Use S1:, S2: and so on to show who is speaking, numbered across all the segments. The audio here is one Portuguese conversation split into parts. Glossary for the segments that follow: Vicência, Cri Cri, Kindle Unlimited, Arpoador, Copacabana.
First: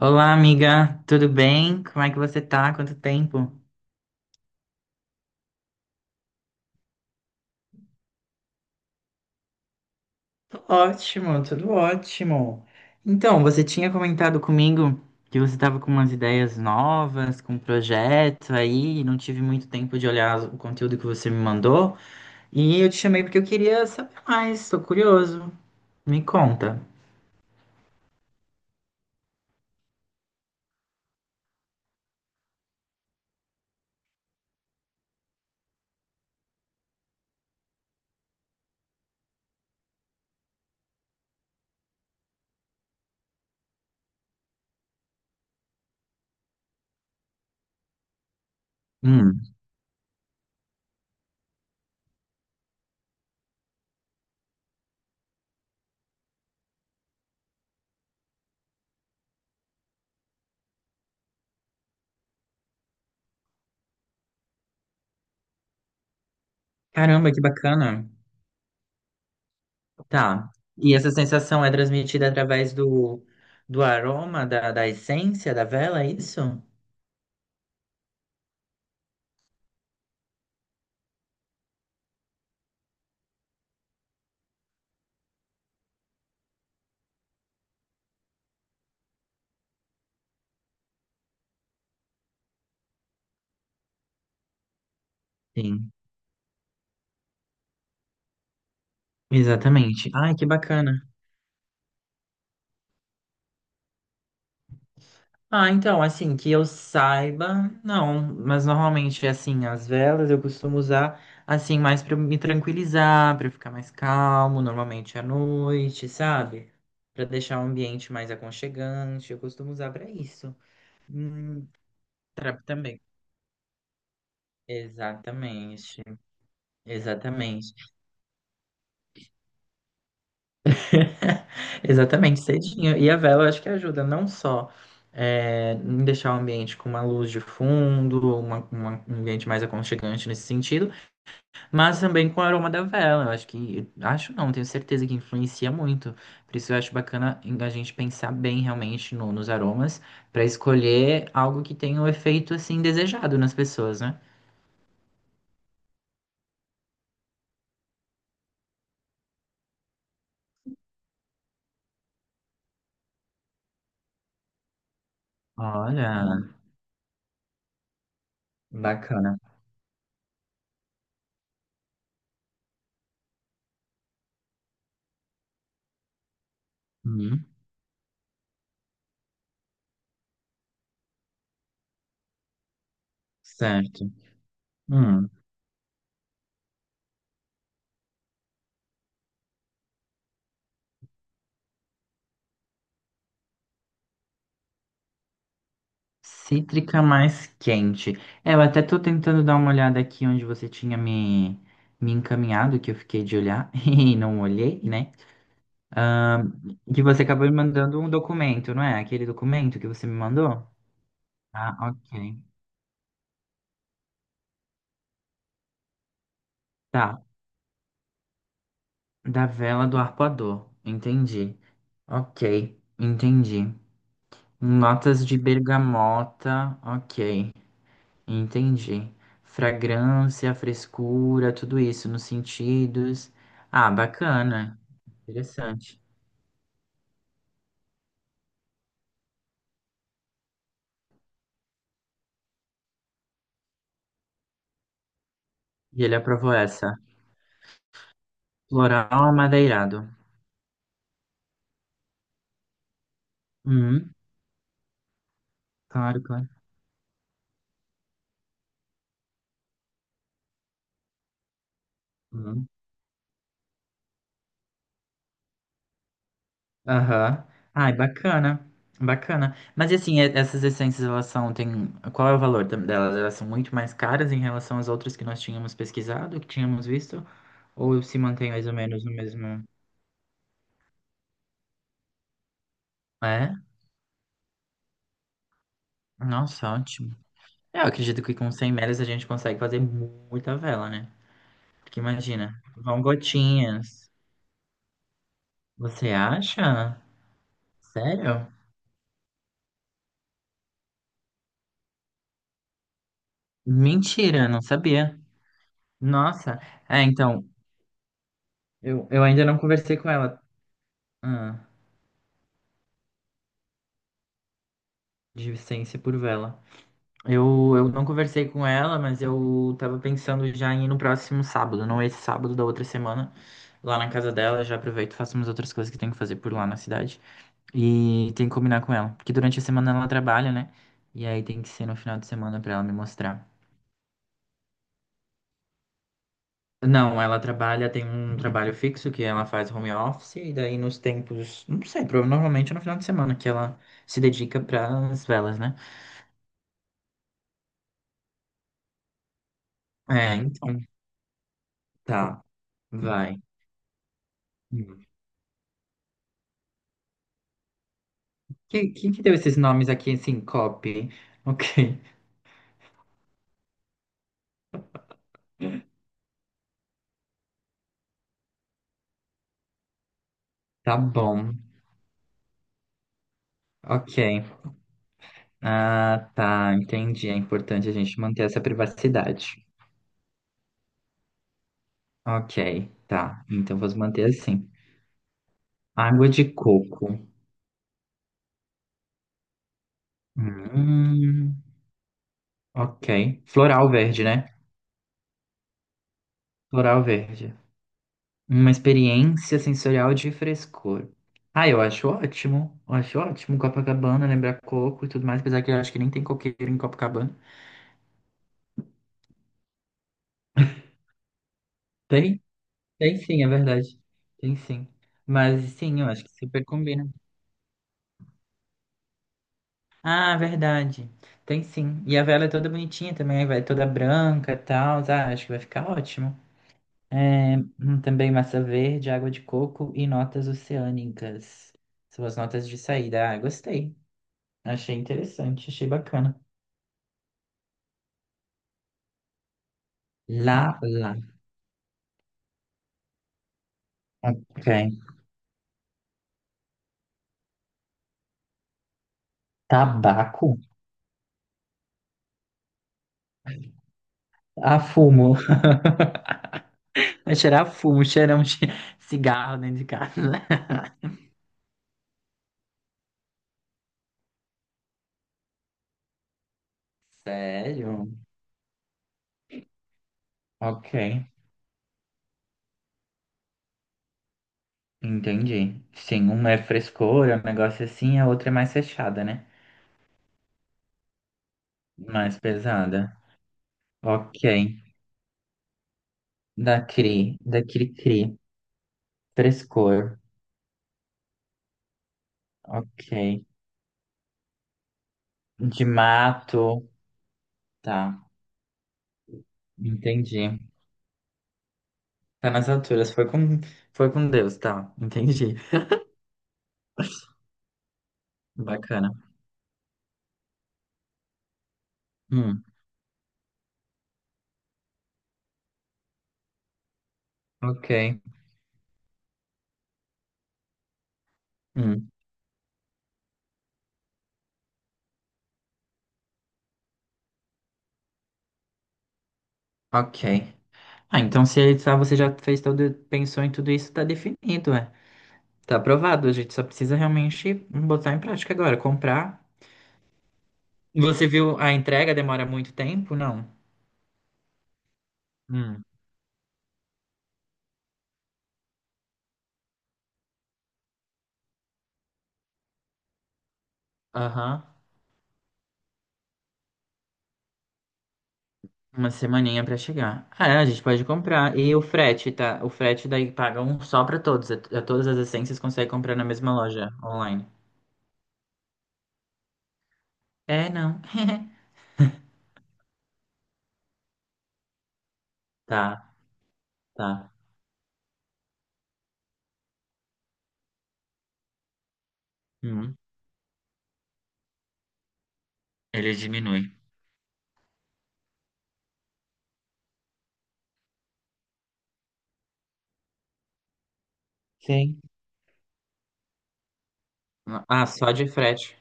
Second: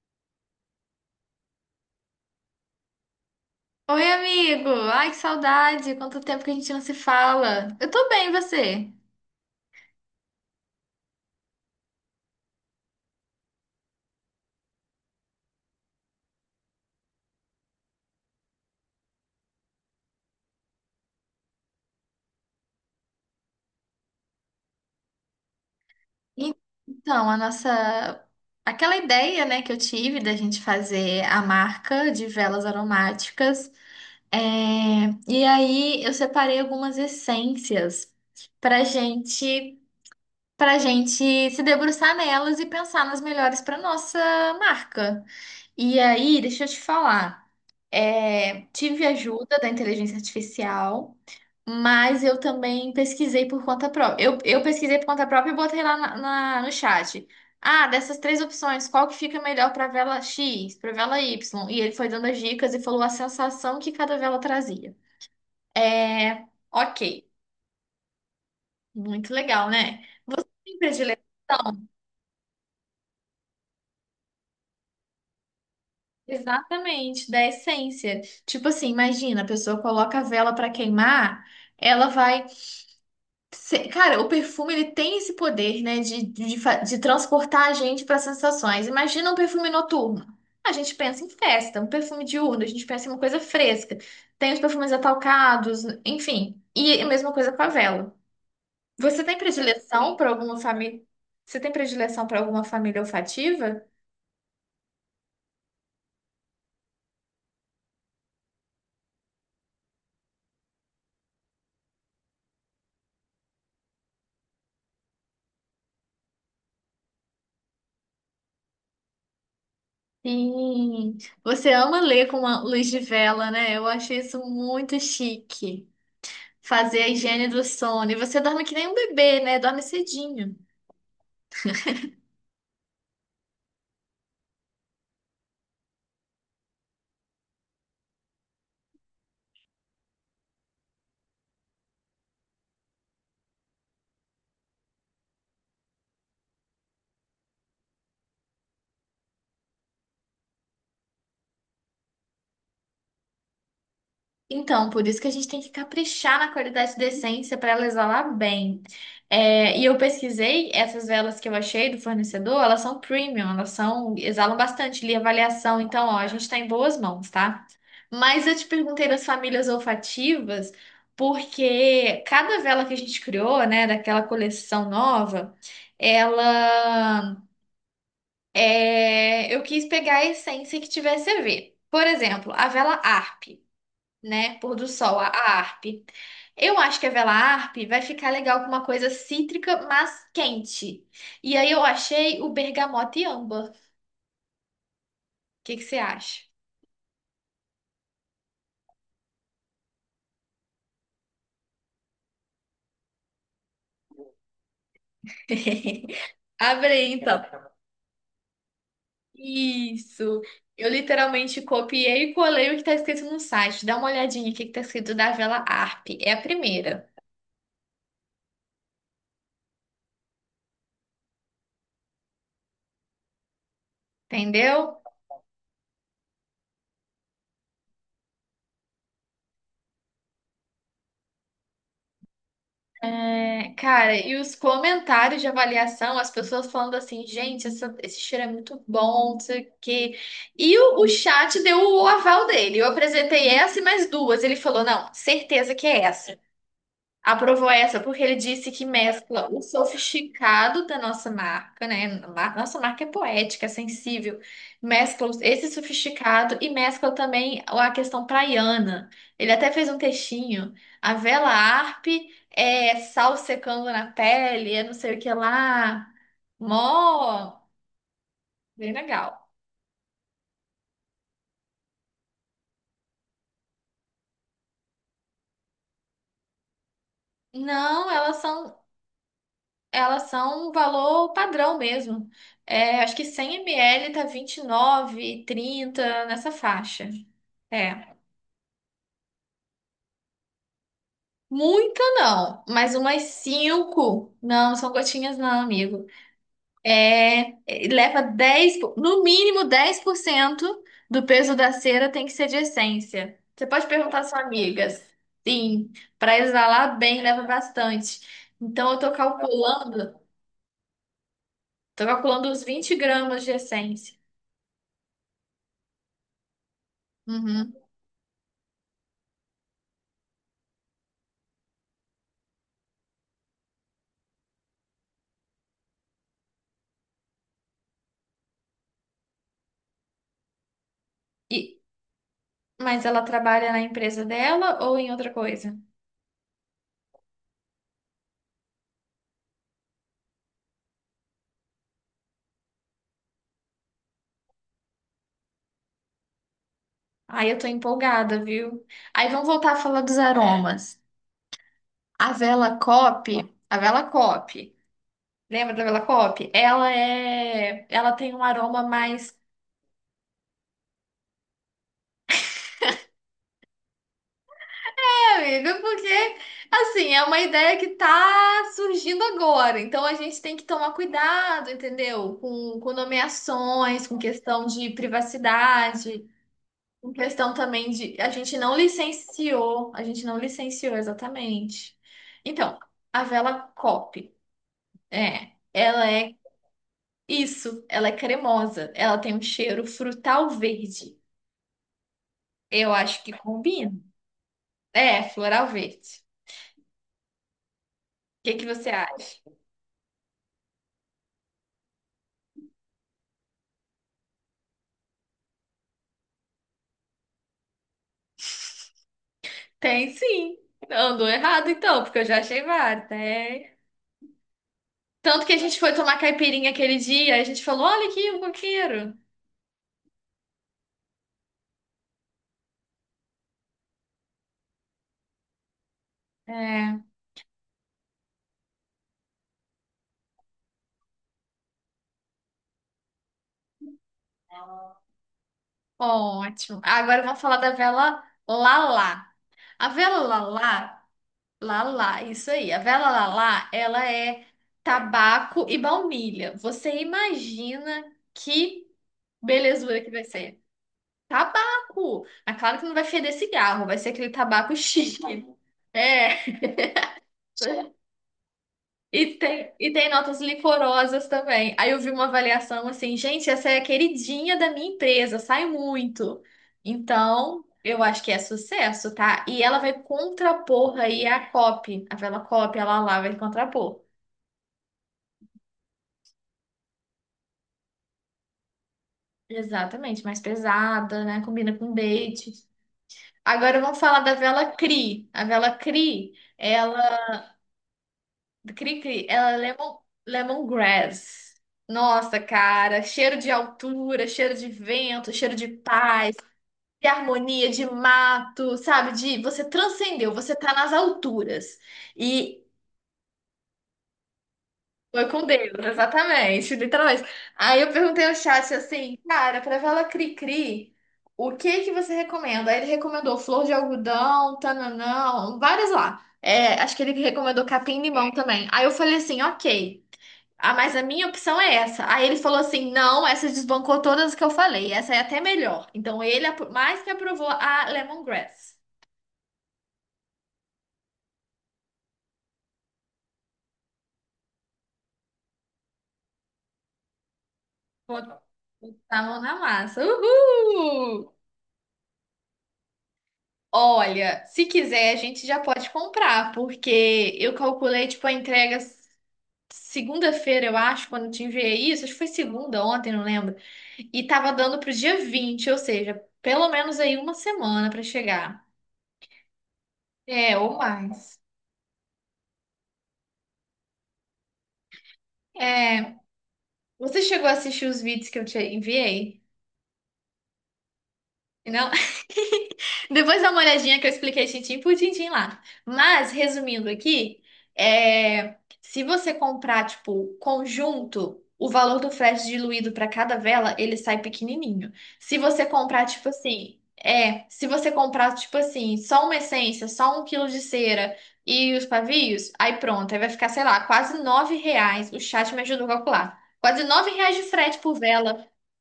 S1: Olá, amiga, tudo bem? Como é que você tá? Quanto tempo?
S2: Oi, amigo! Ai, que saudade! Quanto tempo que a gente não se fala. Eu tô bem, e você?
S1: Tô ótimo, tudo ótimo. Então, você tinha comentado comigo que você estava com umas ideias novas, com um projeto aí, e não tive muito tempo de olhar o conteúdo que você me mandou, e eu te chamei porque eu queria saber mais, tô curioso. Me
S2: E-
S1: conta.
S2: Então, a nossa... Aquela ideia, né, que eu tive da gente fazer a marca de velas aromáticas. é, E aí, eu separei algumas essências pra gente... pra gente se debruçar nelas e pensar nas melhores pra nossa marca. E aí, deixa eu te falar. É, tive
S1: Hum.
S2: ajuda da inteligência artificial, mas eu também pesquisei por conta própria. Eu pesquisei por conta própria e botei lá no chat. Ah, dessas três opções, qual que fica melhor para vela X, para vela Y? E ele foi dando as dicas e falou a sensação que cada vela trazia. É, ok,
S1: Caramba, que bacana.
S2: muito legal, né? Você
S1: Tá.
S2: tem
S1: E essa sensação é
S2: predileção?
S1: transmitida através do aroma, da essência da vela, é isso?
S2: Exatamente, da essência. Tipo assim, imagina, a pessoa coloca a vela pra queimar, ela vai. Cara, o perfume ele tem esse poder, né, de transportar a gente para sensações. Imagina um perfume noturno. A gente pensa em festa, um perfume diurno, a gente pensa em uma coisa fresca. Tem os perfumes atalcados,
S1: Sim.
S2: enfim. E a mesma coisa com a vela. Você tem
S1: Exatamente.
S2: predileção para
S1: Ai, que
S2: alguma família?
S1: bacana.
S2: Você tem predileção para alguma família olfativa?
S1: Ah, então, assim, que eu saiba, não, mas normalmente, assim, as velas eu costumo usar, assim, mais pra me tranquilizar, pra eu ficar mais calmo, normalmente à noite, sabe? Pra deixar o ambiente mais aconchegante, eu costumo usar pra isso.
S2: Sim,
S1: Hum,
S2: você ama ler com uma luz de
S1: também.
S2: vela, né? Eu acho isso muito chique.
S1: Exatamente,
S2: Fazer a higiene do
S1: exatamente.
S2: sono. E você dorme que nem um bebê, né? Dorme cedinho.
S1: Exatamente, cedinho. E a vela acho que ajuda não só em deixar o ambiente com uma luz de fundo, um ambiente mais aconchegante nesse sentido, mas também com o aroma da vela. Eu acho que, acho não, tenho certeza que influencia muito. Por isso eu acho bacana a gente pensar bem realmente nos aromas para escolher algo que tenha o efeito assim desejado nas pessoas, né?
S2: Então, por isso que a gente tem que caprichar na qualidade de essência para ela exalar bem. É, e eu pesquisei essas velas que eu achei do fornecedor, elas são premium, elas são, exalam bastante, li a avaliação, então, ó, a gente
S1: Olha,
S2: está em boas mãos, tá? Mas eu te perguntei das
S1: bacana.
S2: famílias olfativas, porque cada vela que a gente criou, né, daquela coleção nova, ela
S1: Hum,
S2: eu quis pegar a essência que tivesse a ver. Por exemplo, a vela ARP,
S1: certo.
S2: né? Pôr do sol,
S1: Hum.
S2: a harpe. Eu acho que a vela harpe vai ficar legal com uma coisa cítrica, mas quente. E aí eu achei o bergamota e âmbar. O que que você acha?
S1: Cítrica mais quente. É, eu até tô tentando dar uma olhada aqui onde você tinha me encaminhado, que eu fiquei de olhar e não olhei, né? Ahn, que
S2: Abre
S1: você
S2: então.
S1: acabou me mandando um documento, não é? Aquele documento que você me
S2: Isso.
S1: mandou?
S2: Eu literalmente
S1: Ah,
S2: copiei e
S1: ok.
S2: colei o que tá escrito no site. Dá uma olhadinha o que que tá escrito da vela harpe. É a primeira,
S1: Tá. Da vela do arpoador. Entendi. Ok. Entendi.
S2: entendeu?
S1: Notas de bergamota. Ok. Entendi. Fragrância, frescura, tudo isso nos sentidos.
S2: É,
S1: Ah,
S2: cara, e os
S1: bacana.
S2: comentários de
S1: Interessante.
S2: avaliação, as pessoas falando assim, gente, esse cheiro é muito bom, não sei o quê. E o chat deu o aval dele. Eu apresentei essa e mais duas. Ele falou, não, certeza que é
S1: E ele
S2: essa.
S1: aprovou essa.
S2: Aprovou essa porque ele disse que
S1: Floral
S2: mescla o
S1: amadeirado.
S2: sofisticado da nossa marca, né? Nossa marca é poética, é
S1: Hum,
S2: sensível. Mescla esse
S1: claro, claro.
S2: sofisticado e mescla também a questão praiana. Ele até fez um textinho. A vela Arp
S1: Hum.
S2: é sal secando na pele, é não sei o que lá.
S1: Aham.
S2: Mó,
S1: Ai, bacana.
S2: bem legal.
S1: Bacana. Mas e assim, essas essências, elas são, tem... Qual é o valor delas? Elas são muito mais caras em relação às outras que nós tínhamos pesquisado, que tínhamos visto? Ou
S2: Não,
S1: se
S2: elas
S1: mantém mais ou
S2: são
S1: menos no mesmo...
S2: Elas são um valor padrão mesmo. É, acho que
S1: É?
S2: 100 ml tá 29, 30 nessa
S1: Nossa,
S2: faixa.
S1: ótimo. Eu
S2: É.
S1: acredito que com 100 metros a gente consegue fazer muita vela, né? Porque
S2: Muita
S1: imagina,
S2: não, mas
S1: vão
S2: umas
S1: gotinhas.
S2: 5. Não, são gotinhas não, amigo.
S1: Você acha?
S2: É, leva
S1: Sério?
S2: 10, no mínimo 10% do peso da cera tem que ser de essência. Você pode perguntar à sua
S1: Mentira, não
S2: amiga.
S1: sabia.
S2: Sim, para
S1: Nossa,
S2: exalar
S1: é,
S2: bem leva
S1: então,
S2: bastante. Então eu tô
S1: eu ainda não conversei com
S2: calculando,
S1: ela, ah,
S2: Tô calculando os 20 gramas de essência.
S1: de Vicência por vela.
S2: Uhum.
S1: Eu não conversei com ela, mas eu tava pensando já em ir no próximo sábado, não esse sábado da outra semana, lá na casa dela. Já aproveito e faço umas outras coisas que tenho que fazer por lá na cidade. E tem que combinar com ela. Porque durante a semana ela trabalha, né? E aí tem que
S2: E,
S1: ser no final de semana pra ela me
S2: mas ela
S1: mostrar.
S2: trabalha na empresa dela ou em outra coisa?
S1: Não, ela trabalha, tem um trabalho fixo que ela faz home office, e daí nos tempos, não sei, normalmente é no final de semana que ela se dedica pras velas, né?
S2: Aí eu tô empolgada, viu? Aí vamos voltar a falar dos
S1: É, então,
S2: aromas. A
S1: tá,
S2: vela Cope,
S1: vai.
S2: a vela Cope,
S1: Hum.
S2: lembra da vela Cope? Ela tem um aroma
S1: Quem que deu
S2: mais,
S1: esses nomes aqui, assim, copy? Ok,
S2: é, amigo, porque assim, é uma ideia que tá surgindo agora. Então a gente tem que tomar
S1: tá bom,
S2: cuidado, entendeu? Com nomeações, com
S1: ok.
S2: questão de privacidade.
S1: Ah, tá,
S2: Em
S1: entendi. É
S2: questão
S1: importante
S2: também
S1: a
S2: de
S1: gente
S2: a
S1: manter
S2: gente
S1: essa
S2: não
S1: privacidade.
S2: licenciou, a gente não licenciou exatamente. Então,
S1: Ok,
S2: a
S1: tá.
S2: vela
S1: Então vamos manter
S2: Cop,
S1: assim.
S2: é, ela
S1: Água
S2: é
S1: de coco.
S2: isso, ela é cremosa, ela tem um cheiro frutal verde.
S1: Hum,
S2: Eu acho que
S1: ok.
S2: combina.
S1: Floral verde, né?
S2: É, floral verde.
S1: Floral verde.
S2: O que que
S1: Uma
S2: você acha?
S1: experiência sensorial de frescor. Ah, eu acho ótimo. Eu acho ótimo. Copacabana, lembrar coco e tudo mais. Apesar que eu acho que nem tem coqueiro em Copacabana.
S2: Tem sim. Andou errado então, porque eu já
S1: Tem?
S2: achei vários,
S1: Tem sim, é
S2: né?
S1: verdade. Tem sim.
S2: Tanto que a
S1: Mas
S2: gente foi
S1: sim, eu
S2: tomar
S1: acho que super
S2: caipirinha aquele
S1: combina.
S2: dia, a gente falou, olha aqui, um coqueiro.
S1: Ah, verdade. Tem sim. E a vela é toda bonitinha também. Vai toda branca e tal. Ah, acho que vai ficar ótimo.
S2: É,
S1: É, também massa verde, água de coco e notas oceânicas. São as notas de saída. Ah, gostei. Achei interessante, achei bacana.
S2: ótimo. Agora vamos falar da vela Lala. A vela
S1: Lá,
S2: lalá,
S1: lá.
S2: lalá, isso aí. A vela lalá, ela é
S1: Ok.
S2: tabaco e baunilha. Você imagina que belezura que vai
S1: Tabaco?
S2: ser? Tabaco! Mas claro que não vai feder cigarro, vai ser aquele tabaco
S1: Ah, fumo.
S2: chique. É.
S1: Vai cheirar fumo, cheirão de
S2: E
S1: cigarro
S2: tem,
S1: dentro de
S2: e tem
S1: casa.
S2: notas licorosas também. Aí eu vi uma avaliação assim, gente, essa é a queridinha da minha empresa, sai muito. Então, eu
S1: Sério?
S2: acho que é sucesso, tá? E ela vai
S1: Ok.
S2: contrapor aí a copy, a vela copy, ela lá vai contrapor.
S1: Entendi. Sim, uma é frescura, um negócio assim, a outra é mais fechada, né?
S2: Exatamente, mais pesada, né? Combina com
S1: Mais
S2: date.
S1: pesada.
S2: Agora vamos falar da
S1: Ok.
S2: vela CRI. A vela CRI, ela
S1: Da Cri Cri.
S2: Do Cri-cri, ela é lemon,
S1: Frescor.
S2: lemongrass. Nossa, cara,
S1: Ok.
S2: cheiro de altura, cheiro de vento, cheiro de
S1: De
S2: paz,
S1: mato.
S2: de harmonia, de
S1: Tá.
S2: mato, sabe? De você transcendeu, você
S1: Entendi.
S2: tá nas alturas.
S1: Tá
S2: E
S1: nas alturas. Foi com Deus, tá.
S2: foi com
S1: Entendi.
S2: Deus, exatamente, literalmente. Aí eu perguntei ao chat
S1: Bacana.
S2: assim, cara, pra vela cri-cri, o que que você
S1: Hum,
S2: recomenda? Aí ele recomendou flor de algodão, tananão, várias lá. É, acho que ele recomendou
S1: ok.
S2: capim-limão também. Aí eu falei assim, ok. Ah, mas a minha opção é essa.
S1: Hum,
S2: Aí ele falou assim: não, essa desbancou todas as que eu falei. Essa é até melhor. Então mais que aprovou a Lemongrass.
S1: ok. Ah, então se ele- tá, você já fez todo, pensou em tudo isso, tá definido, é. Tá aprovado. A gente só precisa realmente botar em
S2: Botar
S1: prática agora,
S2: a mão
S1: comprar.
S2: na massa.
S1: Você
S2: Uhul!
S1: viu a entrega demora muito tempo? Não.
S2: Olha, se quiser, a gente já
S1: Hum.
S2: pode comprar, porque eu calculei, tipo, a entrega segunda-feira, eu acho, quando eu te enviei isso. Acho que foi segunda, ontem, não lembro. E tava
S1: Aham.
S2: dando pro dia 20, ou seja, pelo menos aí uma semana pra chegar.
S1: Uma semaninha pra chegar. Ah,
S2: É,
S1: é, a
S2: ou
S1: gente pode
S2: mais.
S1: comprar. E o frete, tá? O frete daí paga um só pra todos. A todas as essências consegue comprar
S2: É.
S1: na mesma loja
S2: Você
S1: online.
S2: chegou a assistir os vídeos que eu te enviei?
S1: É, não.
S2: Não? Depois dá uma olhadinha que eu expliquei tintim por tintim lá.
S1: Tá,
S2: Mas, resumindo
S1: tá.
S2: aqui, é, se você comprar, tipo, conjunto, o valor do frete diluído
S1: Hum,
S2: para cada vela, ele sai pequenininho. Se você comprar,
S1: ele
S2: tipo
S1: diminui.
S2: assim, é, Se você comprar, tipo assim, só uma essência, só um quilo de cera e os pavios, aí pronto, aí vai ficar, sei lá, quase nove
S1: Sim.
S2: reais. O chat me ajudou a calcular. Quase nove reais de frete
S1: Ah,
S2: por
S1: só de
S2: vela.
S1: frete.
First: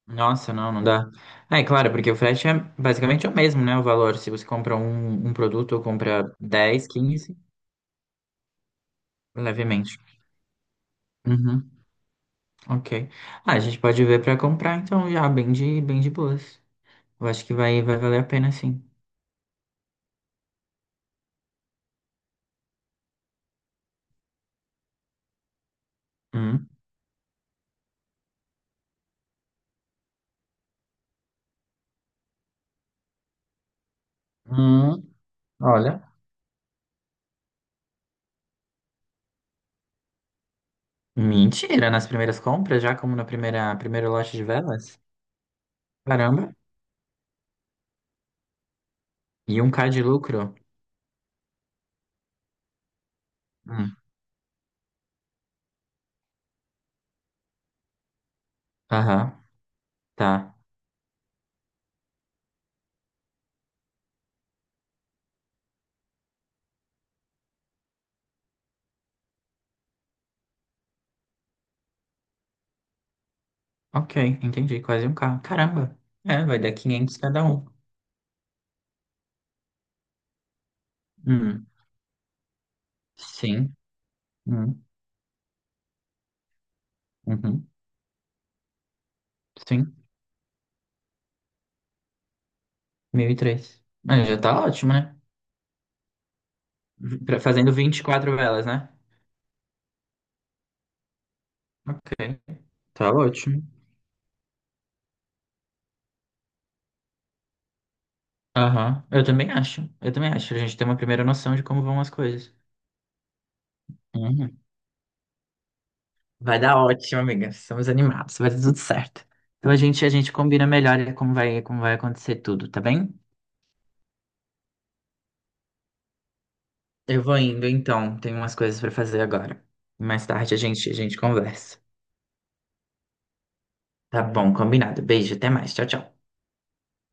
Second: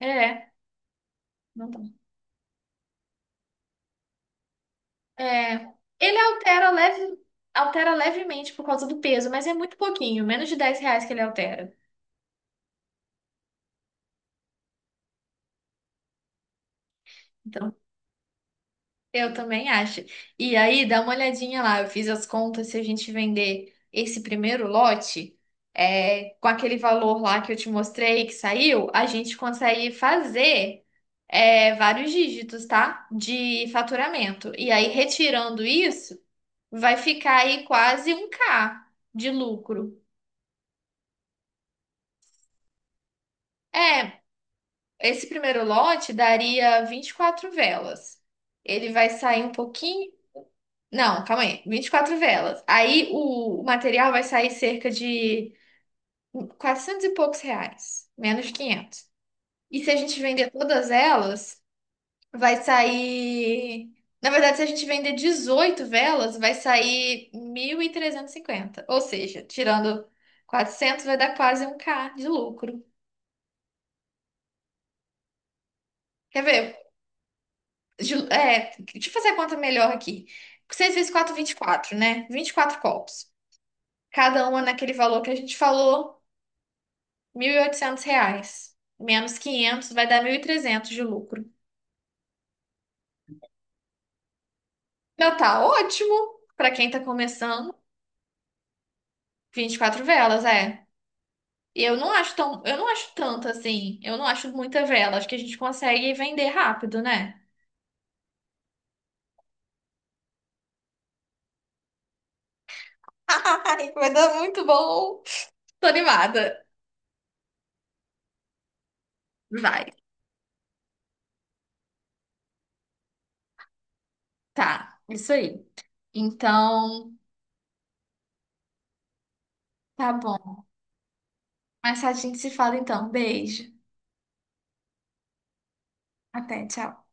S2: É.
S1: Nossa, não, não dá. É,
S2: Não
S1: claro,
S2: tá.
S1: porque o frete é basicamente o mesmo, né? O valor. Se você compra um
S2: É,
S1: produto ou
S2: Ele
S1: compra
S2: altera,
S1: 10 15
S2: altera levemente por causa do peso, mas é muito
S1: levemente.
S2: pouquinho, menos de 10 reais que ele altera.
S1: Uhum, ok. Ah, a gente pode ver pra comprar, então, já, bem de boas. Eu acho que
S2: Então,
S1: vai valer a pena, sim.
S2: eu também acho. E aí, dá uma olhadinha lá, eu fiz as contas, se a gente vender esse primeiro lote, é, com
S1: Hum,
S2: aquele valor lá que eu te mostrei, que saiu, a gente consegue fazer, é, vários dígitos, tá? De faturamento. E aí,
S1: hum,
S2: retirando
S1: olha,
S2: isso, vai ficar aí quase um k de lucro.
S1: mentira, nas primeiras compras, já como na primeira, primeiro
S2: É,
S1: lote de velas?
S2: esse primeiro lote
S1: Caramba,
S2: daria 24 velas. Ele vai sair um
S1: e um K de
S2: pouquinho.
S1: lucro?
S2: Não, calma aí. 24 velas. Aí o
S1: Hum,
S2: material vai sair cerca de 400 e poucos reais, menos de 500.
S1: aham,
S2: E se a gente vender
S1: tá,
S2: todas elas, vai sair. Na verdade, se a gente vender 18 velas, vai sair 1.350. Ou seja, tirando 400, vai dar quase um k de lucro.
S1: ok, entendi, quase um K, caramba,
S2: Quer
S1: é, vai
S2: ver?
S1: dar 500 cada um.
S2: É, deixa eu fazer a conta melhor aqui. seis vezes quatro vinte e
S1: Hum,
S2: quatro né? 24 copos.
S1: sim,
S2: Cada uma
S1: hum,
S2: naquele valor que a gente falou, mil e
S1: uhum,
S2: oitocentos reais. Menos 500
S1: sim,
S2: vai dar 1.300 de lucro.
S1: 1003 mas já tá ótimo, né?
S2: Já tá ótimo para quem tá
S1: Fazendo
S2: começando.
S1: 24 velas, né?
S2: 24 velas, é. E eu não acho
S1: Ok,
S2: tão, eu não
S1: tá
S2: acho tanto
S1: ótimo.
S2: assim. Eu não acho muita vela. Acho que a gente consegue vender rápido, né?
S1: Aham, eu também acho, a gente tem uma primeira noção de como vão as coisas.
S2: Ai, vai dar
S1: Uhum.
S2: muito bom. Tô
S1: Vai
S2: animada.
S1: dar ótimo, amiga. Estamos animados, vai dar tudo certo. Então
S2: Vai.
S1: a gente combina melhor como vai acontecer tudo, tá bem?
S2: Tá, isso aí. Então,
S1: Eu vou indo então, tenho umas coisas pra fazer agora.
S2: tá
S1: Mais tarde
S2: bom.
S1: a gente conversa.
S2: Mas a gente se fala então. Beijo.
S1: Tá bom, combinado. Beijo, até mais. Tchau, tchau.
S2: Até, tchau.